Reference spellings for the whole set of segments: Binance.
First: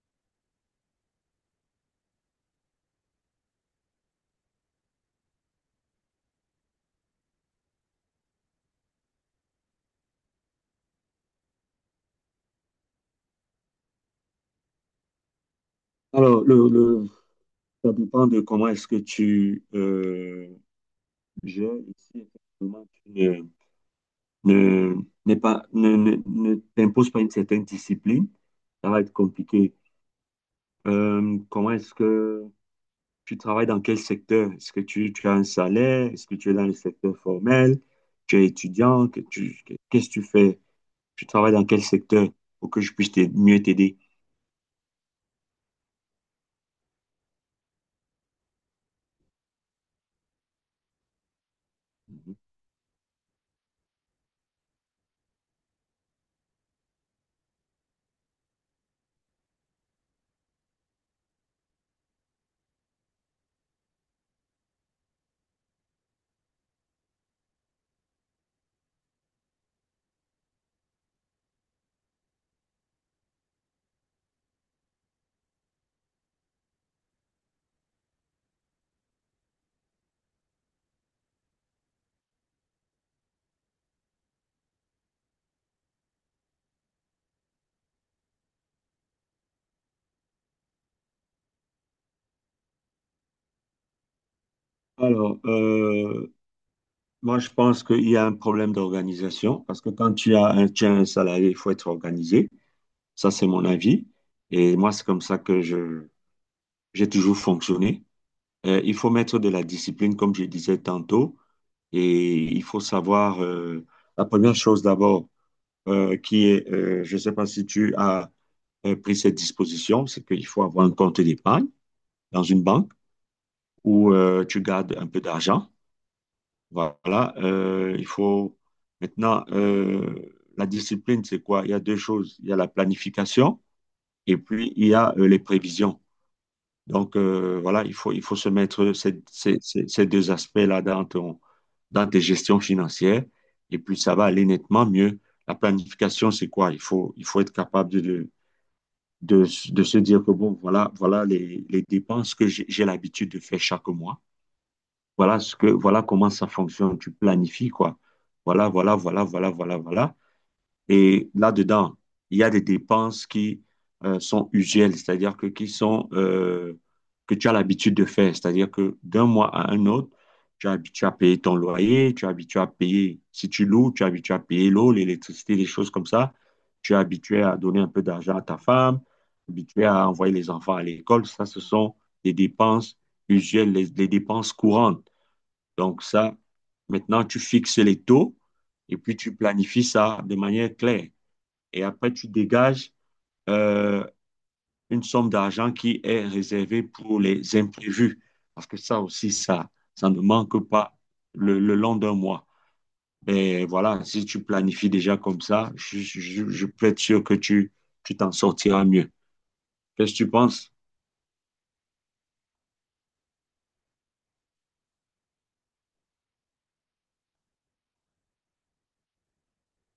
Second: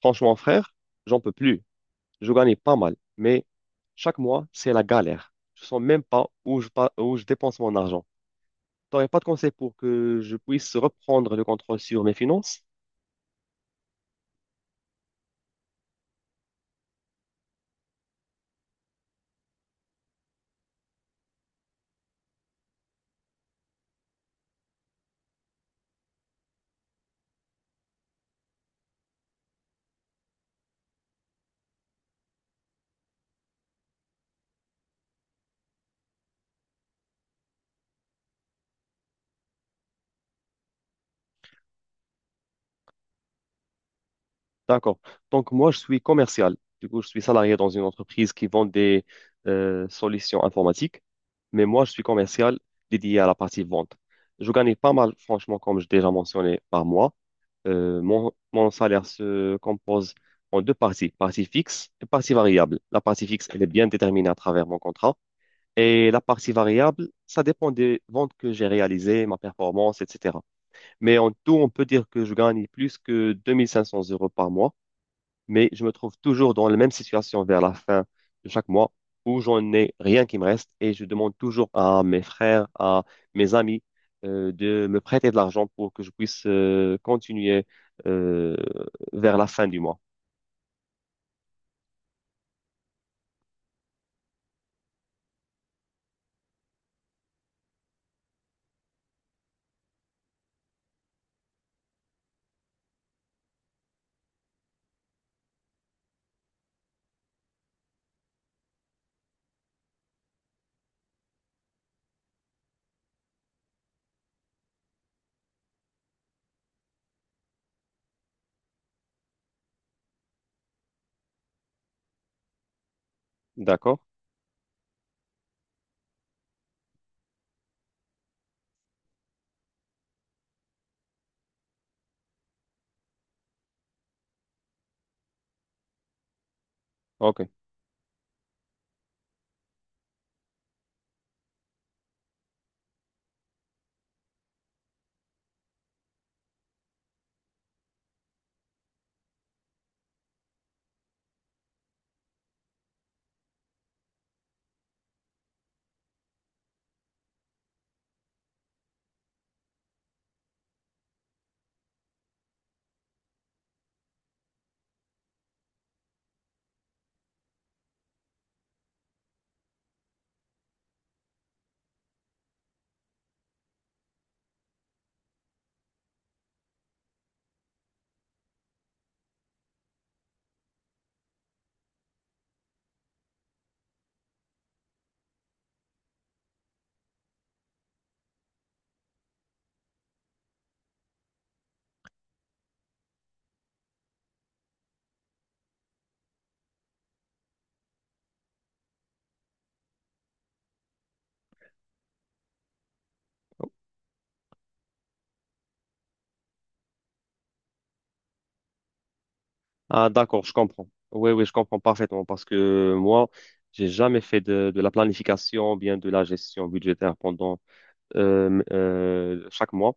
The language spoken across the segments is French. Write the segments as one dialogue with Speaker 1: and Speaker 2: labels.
Speaker 1: Franchement, frère, j'en peux plus. Je gagnais pas mal, mais chaque mois, c'est la galère. Je sens même pas où où je dépense mon argent. T'aurais pas de conseil pour que je puisse reprendre le contrôle sur mes finances?
Speaker 2: Alors, ça dépend de comment est-ce que tu gères ici. Effectivement, tu ne, ne- n'es pas, ne, ne- ne t'imposes pas une certaine discipline. Ça va être compliqué. Comment est-ce que tu travailles dans quel secteur? Est-ce que tu as un salaire? Est-ce que tu es dans le secteur formel? Tu es étudiant? Qu'est-ce que tu fais? Tu travailles dans quel secteur pour que je puisse mieux t'aider?
Speaker 1: D'accord. Donc, moi, je suis commercial. Du coup, je suis salarié dans une entreprise qui vend des solutions informatiques. Mais moi, je suis commercial dédié à la partie vente. Je gagnais pas mal, franchement, comme je déjà mentionné, par mois. Mon salaire se compose en deux parties, partie fixe et partie variable. La partie fixe, elle est bien déterminée à travers mon contrat. Et la partie variable, ça dépend des ventes que j'ai réalisées, ma performance, etc. Mais en tout, on peut dire que je gagne plus que 2500 € par mois, mais je me trouve toujours dans la même situation vers la fin de chaque mois où j'en ai rien qui me reste, et je demande toujours à mes frères, à mes amis de me prêter de l'argent pour que je puisse continuer euh, vers la fin du mois.
Speaker 2: Alors, moi, je pense qu'il y a un problème d'organisation parce que quand tu as un salarié, il faut être organisé. Ça, c'est mon avis. Et moi, c'est comme ça que j'ai toujours fonctionné. Il faut mettre de la discipline, comme je disais tantôt, et il faut savoir, la première chose d'abord, qui est, je ne sais pas si tu as pris cette disposition, c'est qu'il faut avoir un compte d'épargne dans une banque
Speaker 1: D'accord?
Speaker 2: où tu gardes un peu d'argent. Voilà, il faut maintenant la discipline, c'est quoi? Il y a deux choses. Il y a la planification et puis il y a les prévisions. Donc
Speaker 1: Ok.
Speaker 2: voilà, il faut se mettre ces deux aspects-là dans dans tes gestions financières et puis ça va aller nettement mieux. La planification, c'est quoi? Il faut être capable de, de se dire que bon, voilà, voilà les dépenses que j'ai l'habitude de faire chaque mois. Voilà comment ça fonctionne. Tu planifies, quoi. Voilà, voilà, voilà, voilà, voilà, voilà. Et là-dedans, il y a des dépenses qui sont usuelles, c'est-à-dire que qui sont que tu as l'habitude de faire. C'est-à-dire que d'un mois à un autre, tu es habitué à payer ton loyer, tu es habitué à payer, si tu loues, tu es habitué à payer l'eau, l'électricité, des choses comme ça. Tu es habitué à donner un peu d'argent à ta femme, habitué à envoyer les enfants à l'école. Ça, ce sont des dépenses usuelles, les dépenses courantes. Donc ça, maintenant, tu fixes les taux et puis tu planifies ça de manière claire. Et après, tu dégages euh, une somme d'argent qui est réservée pour les imprévus. Parce que ça aussi, ça ne manque pas le long d'un mois. Et voilà, si tu planifies déjà comme ça, je peux être sûr que tu t'en sortiras mieux.
Speaker 1: Ah,
Speaker 2: Qu'est-ce que tu
Speaker 1: d'accord, je
Speaker 2: penses?
Speaker 1: comprends. Oui, oui, je comprends parfaitement parce que moi, j'ai jamais fait de la planification, bien de la gestion budgétaire pendant chaque mois.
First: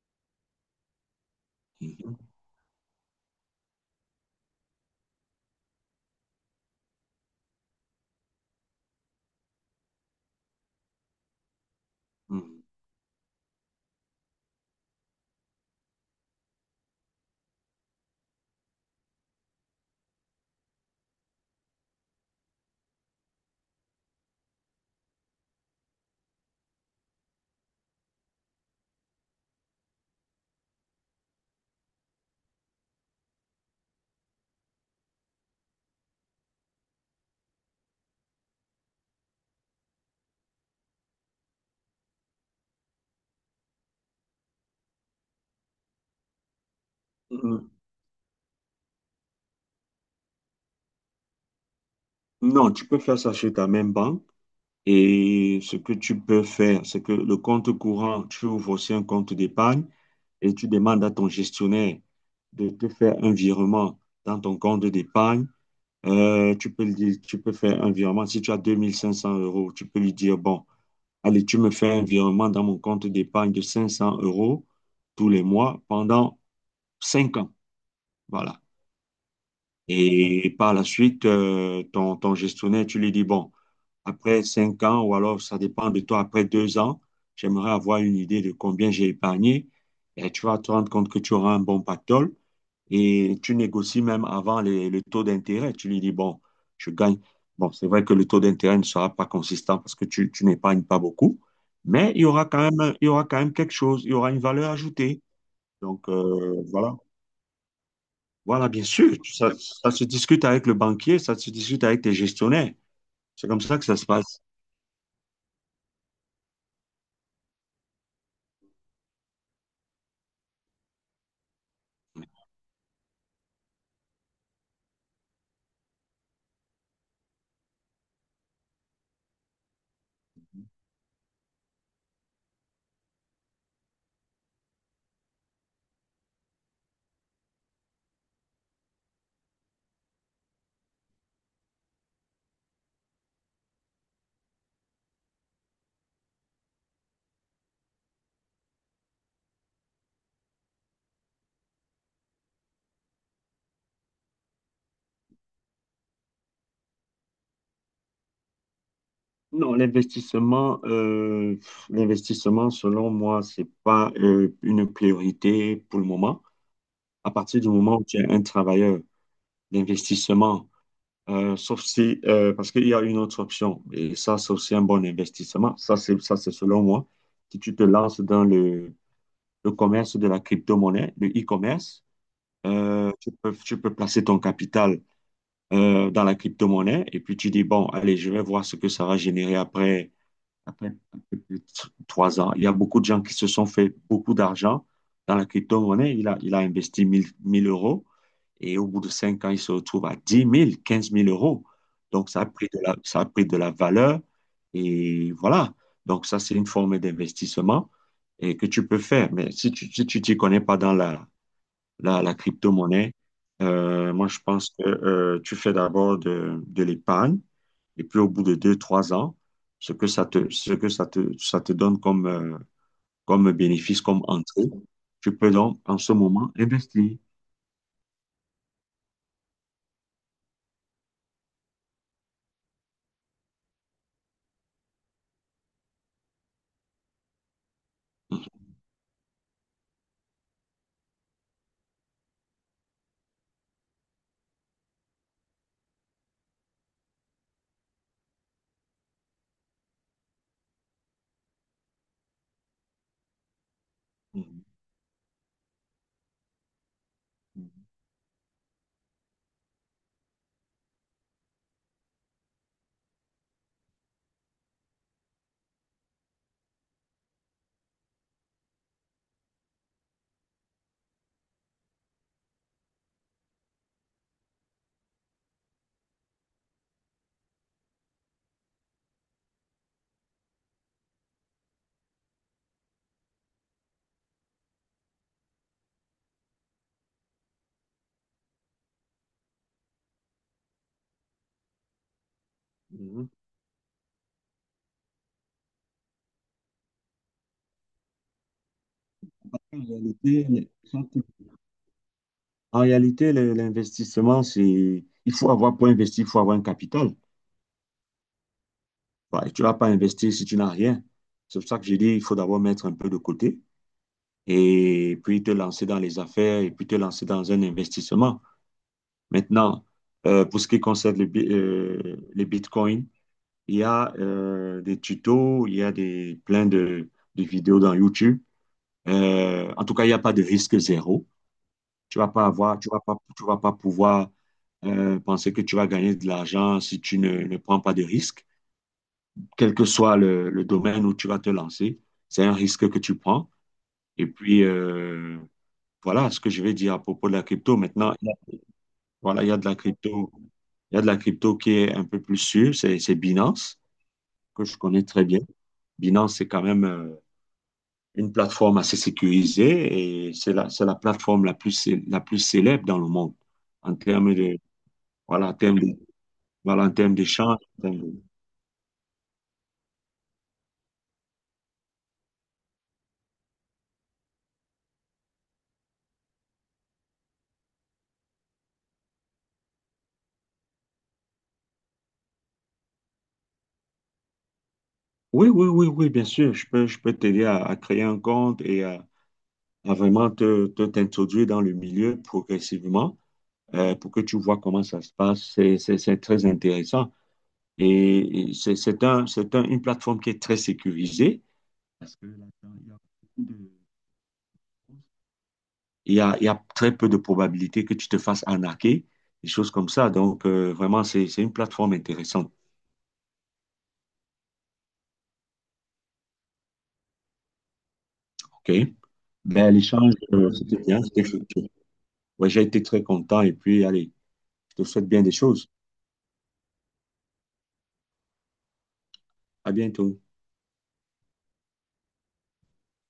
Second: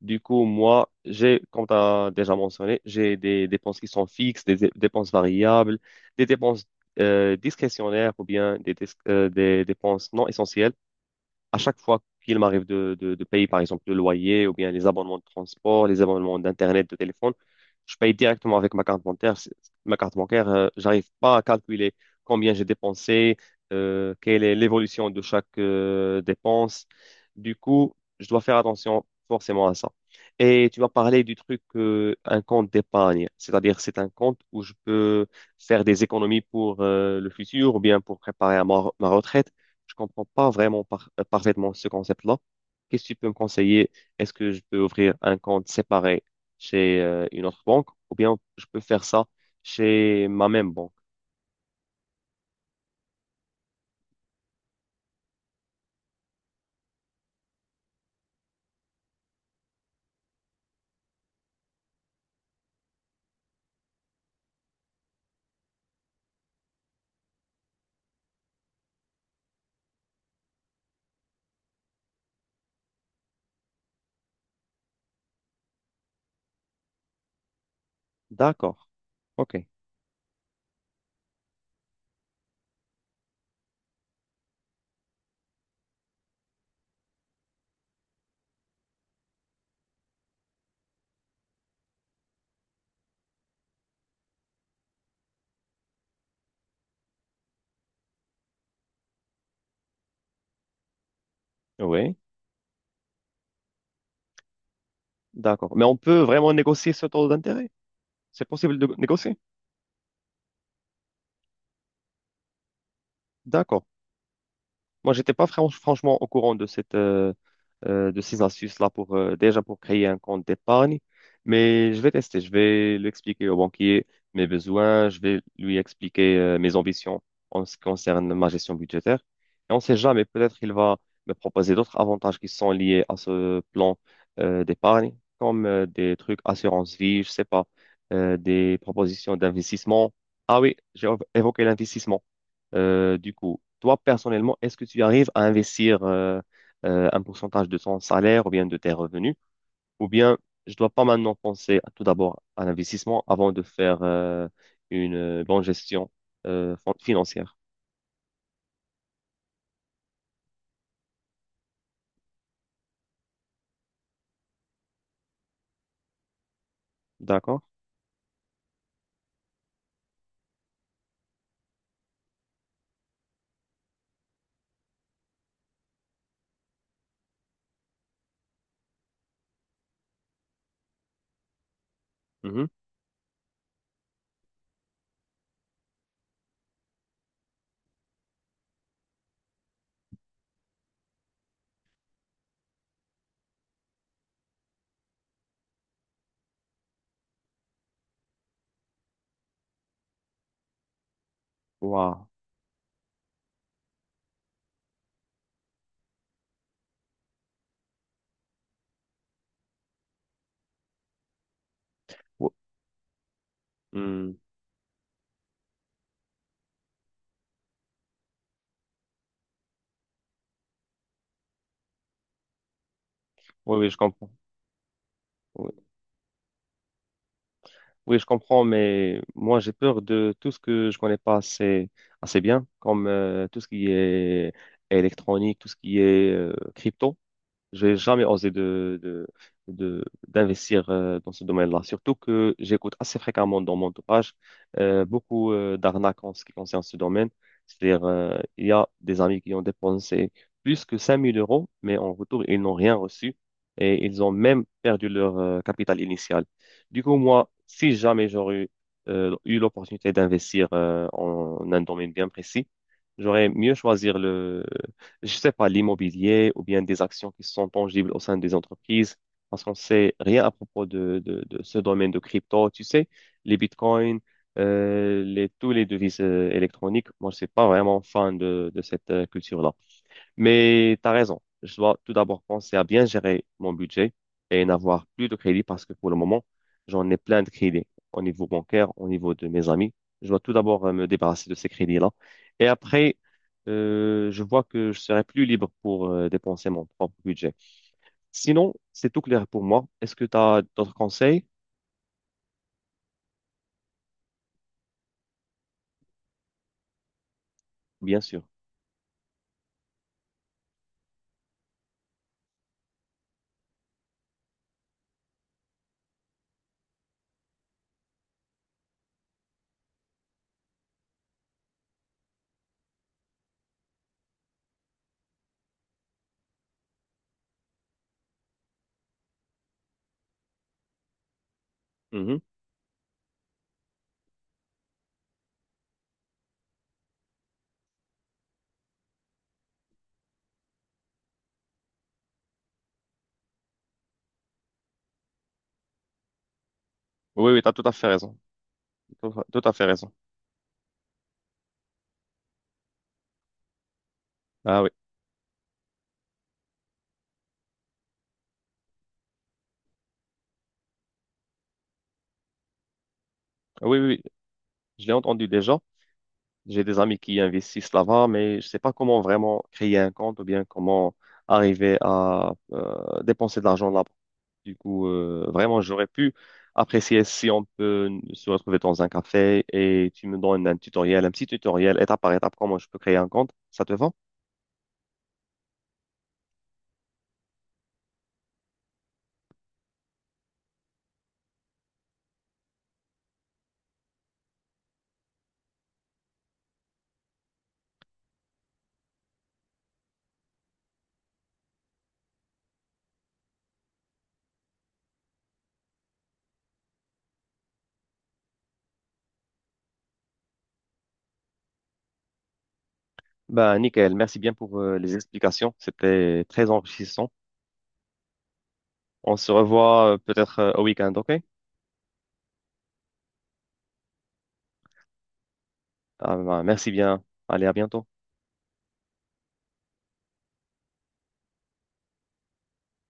Speaker 1: Du coup, moi, j'ai, comme tu as
Speaker 2: Mhm.
Speaker 1: déjà mentionné, j'ai des dépenses qui sont fixes, des dépenses variables, des dépenses discrétionnaires ou bien des dépenses non essentielles à chaque fois qu'il m'arrive de payer, par exemple, le loyer ou bien les abonnements de transport, les abonnements d'Internet, de téléphone, je paye directement avec ma carte bancaire. Ma carte bancaire, j'arrive pas à calculer combien j'ai dépensé, quelle est l'évolution de chaque dépense. Du coup, je dois faire attention forcément à ça. Et tu m'as parlé du truc, un compte d'épargne, c'est-à-dire c'est un compte où je peux faire des économies pour le futur ou bien pour préparer à ma retraite. Je comprends pas vraiment parfaitement ce concept-là. Qu'est-ce que tu peux me conseiller? Est-ce que je peux ouvrir un compte séparé chez une autre
Speaker 2: Mhm.
Speaker 1: banque ou bien je peux faire ça chez ma même banque?
Speaker 2: Non, tu peux faire ça chez ta même banque. Et ce que tu peux faire, c'est que le compte courant, tu ouvres aussi un compte d'épargne et tu demandes à ton gestionnaire de te faire un virement dans ton compte d'épargne. Tu peux faire un virement. Si tu as 2500 euros, tu peux lui dire, bon, allez, tu me fais un virement dans mon compte d'épargne de 500 euros tous les mois pendant 5 ans. Voilà.
Speaker 1: D'accord. OK.
Speaker 2: Et par la suite, ton gestionnaire, tu lui dis, bon, après 5 ans, ou alors ça dépend de toi, après 2 ans, j'aimerais avoir une idée de combien j'ai épargné. Et tu vas te rendre compte que tu auras un bon pactole. Et tu négocies même avant le taux d'intérêt. Tu lui dis, bon, je gagne. Bon, c'est vrai que le taux d'intérêt ne sera pas consistant parce que tu n'épargnes pas beaucoup, mais
Speaker 1: Oui.
Speaker 2: il y aura quand même, il y aura quand même quelque chose, il y aura une valeur ajoutée.
Speaker 1: D'accord. Mais on
Speaker 2: Donc,
Speaker 1: peut vraiment négocier
Speaker 2: voilà.
Speaker 1: ce taux d'intérêt? C'est
Speaker 2: Voilà,
Speaker 1: possible
Speaker 2: bien
Speaker 1: de
Speaker 2: sûr,
Speaker 1: négocier?
Speaker 2: ça se discute avec le banquier, ça se discute avec tes gestionnaires. C'est comme ça
Speaker 1: D'accord.
Speaker 2: que ça se passe.
Speaker 1: Moi, j'étais pas franchement au courant de de ces astuces-là pour déjà pour créer un compte d'épargne, mais je vais tester. Je vais l'expliquer au banquier mes besoins. Je vais lui expliquer mes ambitions en ce qui concerne ma gestion budgétaire. Et on ne sait jamais, peut-être il va me proposer d'autres avantages qui sont liés à ce plan d'épargne, comme des trucs assurance vie, je sais pas, des propositions d'investissement. Ah oui, j'ai évoqué l'investissement. Du coup, toi, personnellement, est-ce que tu arrives à investir un pourcentage de ton salaire ou bien de tes revenus? Ou bien, je dois pas maintenant penser à- tout d'abord à l'investissement avant de faire une bonne gestion financière.
Speaker 2: Non, l'investissement, selon moi, c'est pas une priorité pour le moment. À partir
Speaker 1: D'accord?
Speaker 2: du moment où tu es un travailleur d'investissement, sauf si, parce qu'il y a une autre option, et ça, c'est aussi un bon investissement. Ça, c'est selon moi. Si tu te lances dans le commerce de la crypto-monnaie, le e-commerce,
Speaker 1: Mhm.
Speaker 2: tu peux placer ton capital dans la crypto-monnaie et puis tu dis, bon, allez, je vais voir ce que ça va générer après un peu plus de 3 ans. Il y a beaucoup de gens qui se sont fait beaucoup d'argent dans la crypto-monnaie. Il a investi 1000 euros et au bout de 5 ans, il se retrouve à 10 000 15 000 euros.
Speaker 1: Waouh.
Speaker 2: Donc, ça a pris de la valeur et voilà. Donc, ça, c'est une forme d'investissement et que tu peux faire. Mais si tu t'y connais pas dans la
Speaker 1: Ou-
Speaker 2: crypto-monnaie. Moi,
Speaker 1: hmm.
Speaker 2: je pense que tu fais d'abord de l'épargne et puis au bout de 2, 3 ans, ce que ça te, ce que ça te donne comme, comme
Speaker 1: Oui, oui, je
Speaker 2: bénéfice, comme
Speaker 1: comprends.
Speaker 2: entrée, tu peux donc
Speaker 1: Oui.
Speaker 2: en ce moment investir.
Speaker 1: Oui, je comprends, mais moi, j'ai peur de tout ce que je connais pas assez, assez bien, comme tout ce qui est électronique, tout ce qui est crypto. J'ai jamais osé d'investir dans ce domaine-là. Surtout que j'écoute assez fréquemment dans mon entourage beaucoup d'arnaques en ce qui concerne ce domaine. C'est-à-dire, il y a des amis qui ont dépensé plus que 5000 euros, mais en retour, ils n'ont rien reçu et ils ont
Speaker 2: Mhm.
Speaker 1: même perdu leur capital initial. Du coup, moi, si jamais j'aurais eu l'opportunité d'investir en un domaine bien précis, j'aurais mieux choisir, je sais pas, l'immobilier ou bien des actions qui sont tangibles au sein des entreprises, parce qu'on sait rien à propos de ce domaine de crypto. Tu sais, les bitcoins, tous les devises électroniques, moi, je suis pas vraiment fan de cette culture-là. Mais tu as raison. Je dois tout d'abord penser à bien gérer mon budget et n'avoir plus de crédit parce que pour le moment, j'en ai plein de crédits au niveau bancaire, au niveau de mes amis. Je dois tout d'abord me débarrasser de ces crédits-là. Et après,
Speaker 2: Mhm.
Speaker 1: je vois que je serai plus libre pour dépenser mon propre budget. Sinon, c'est tout clair pour
Speaker 2: En
Speaker 1: moi. Est-ce que tu
Speaker 2: réalité,
Speaker 1: as d'autres conseils?
Speaker 2: en réalité, l'investissement, c'est, il faut avoir, pour investir, il faut avoir un capital.
Speaker 1: Bien sûr.
Speaker 2: Bah, et tu ne vas pas investir si tu n'as rien. C'est pour ça que j'ai dit, il faut d'abord mettre un peu de côté. Et puis te lancer dans les affaires et puis te lancer dans un investissement. Maintenant, pour ce qui concerne les bitcoins, il y a des tutos, il y a plein de vidéos dans YouTube. En tout cas, il n'y a pas de risque zéro.
Speaker 1: Mhm.
Speaker 2: Tu vas pas pouvoir penser que tu vas gagner de l'argent si tu ne, ne prends pas de risque. Quel que soit le domaine où tu vas te lancer, c'est un risque que tu prends. Et puis, voilà ce que je vais dire à propos de la
Speaker 1: Oui, oui, tu as
Speaker 2: crypto.
Speaker 1: tout à fait
Speaker 2: Maintenant,
Speaker 1: raison. Tout
Speaker 2: voilà,
Speaker 1: à tout à fait raison.
Speaker 2: il y a de la crypto qui est un peu plus sûre, c'est Binance, que je
Speaker 1: Ah oui,
Speaker 2: connais très bien. Binance, c'est quand même une plateforme assez sécurisée et c'est la plateforme la plus, la plus célèbre dans le monde en
Speaker 1: oui, oui, oui.
Speaker 2: termes de,
Speaker 1: Je l'ai entendu
Speaker 2: voilà, en
Speaker 1: déjà.
Speaker 2: termes de,
Speaker 1: J'ai
Speaker 2: voilà, en
Speaker 1: des
Speaker 2: termes
Speaker 1: amis qui
Speaker 2: d'échange.
Speaker 1: investissent là-bas, mais je sais pas comment vraiment créer un compte ou bien comment arriver à dépenser de l'argent là-bas. Du coup, vraiment, j'aurais pu apprécier si on peut se retrouver dans un café et tu me donnes un tutoriel, un petit tutoriel, étape par étape, comment je peux créer un compte. Ça te va?
Speaker 2: Oui, oui, oui, oui, bien sûr, je peux t'aider à créer un compte et à vraiment t'introduire dans le milieu progressivement pour que tu vois comment ça se passe. C'est très intéressant. Et c'est une plateforme qui est très sécurisée. Parce que là-dedans, il y a très peu de probabilités que tu te fasses arnaquer, des choses comme ça. Donc, vraiment, c'est une plateforme intéressante.
Speaker 1: Bah, nickel. Merci bien pour les explications. C'était très enrichissant.
Speaker 2: OK?
Speaker 1: On se
Speaker 2: Ben,
Speaker 1: revoit
Speaker 2: l'échange,
Speaker 1: peut-être
Speaker 2: c'était
Speaker 1: au
Speaker 2: bien,
Speaker 1: week-end,
Speaker 2: c'était
Speaker 1: ok?
Speaker 2: fructueux. Ouais, j'ai été très content et puis, allez, je te souhaite bien des choses.
Speaker 1: Ah, bah, merci bien. Allez, à bientôt.
Speaker 2: À bientôt.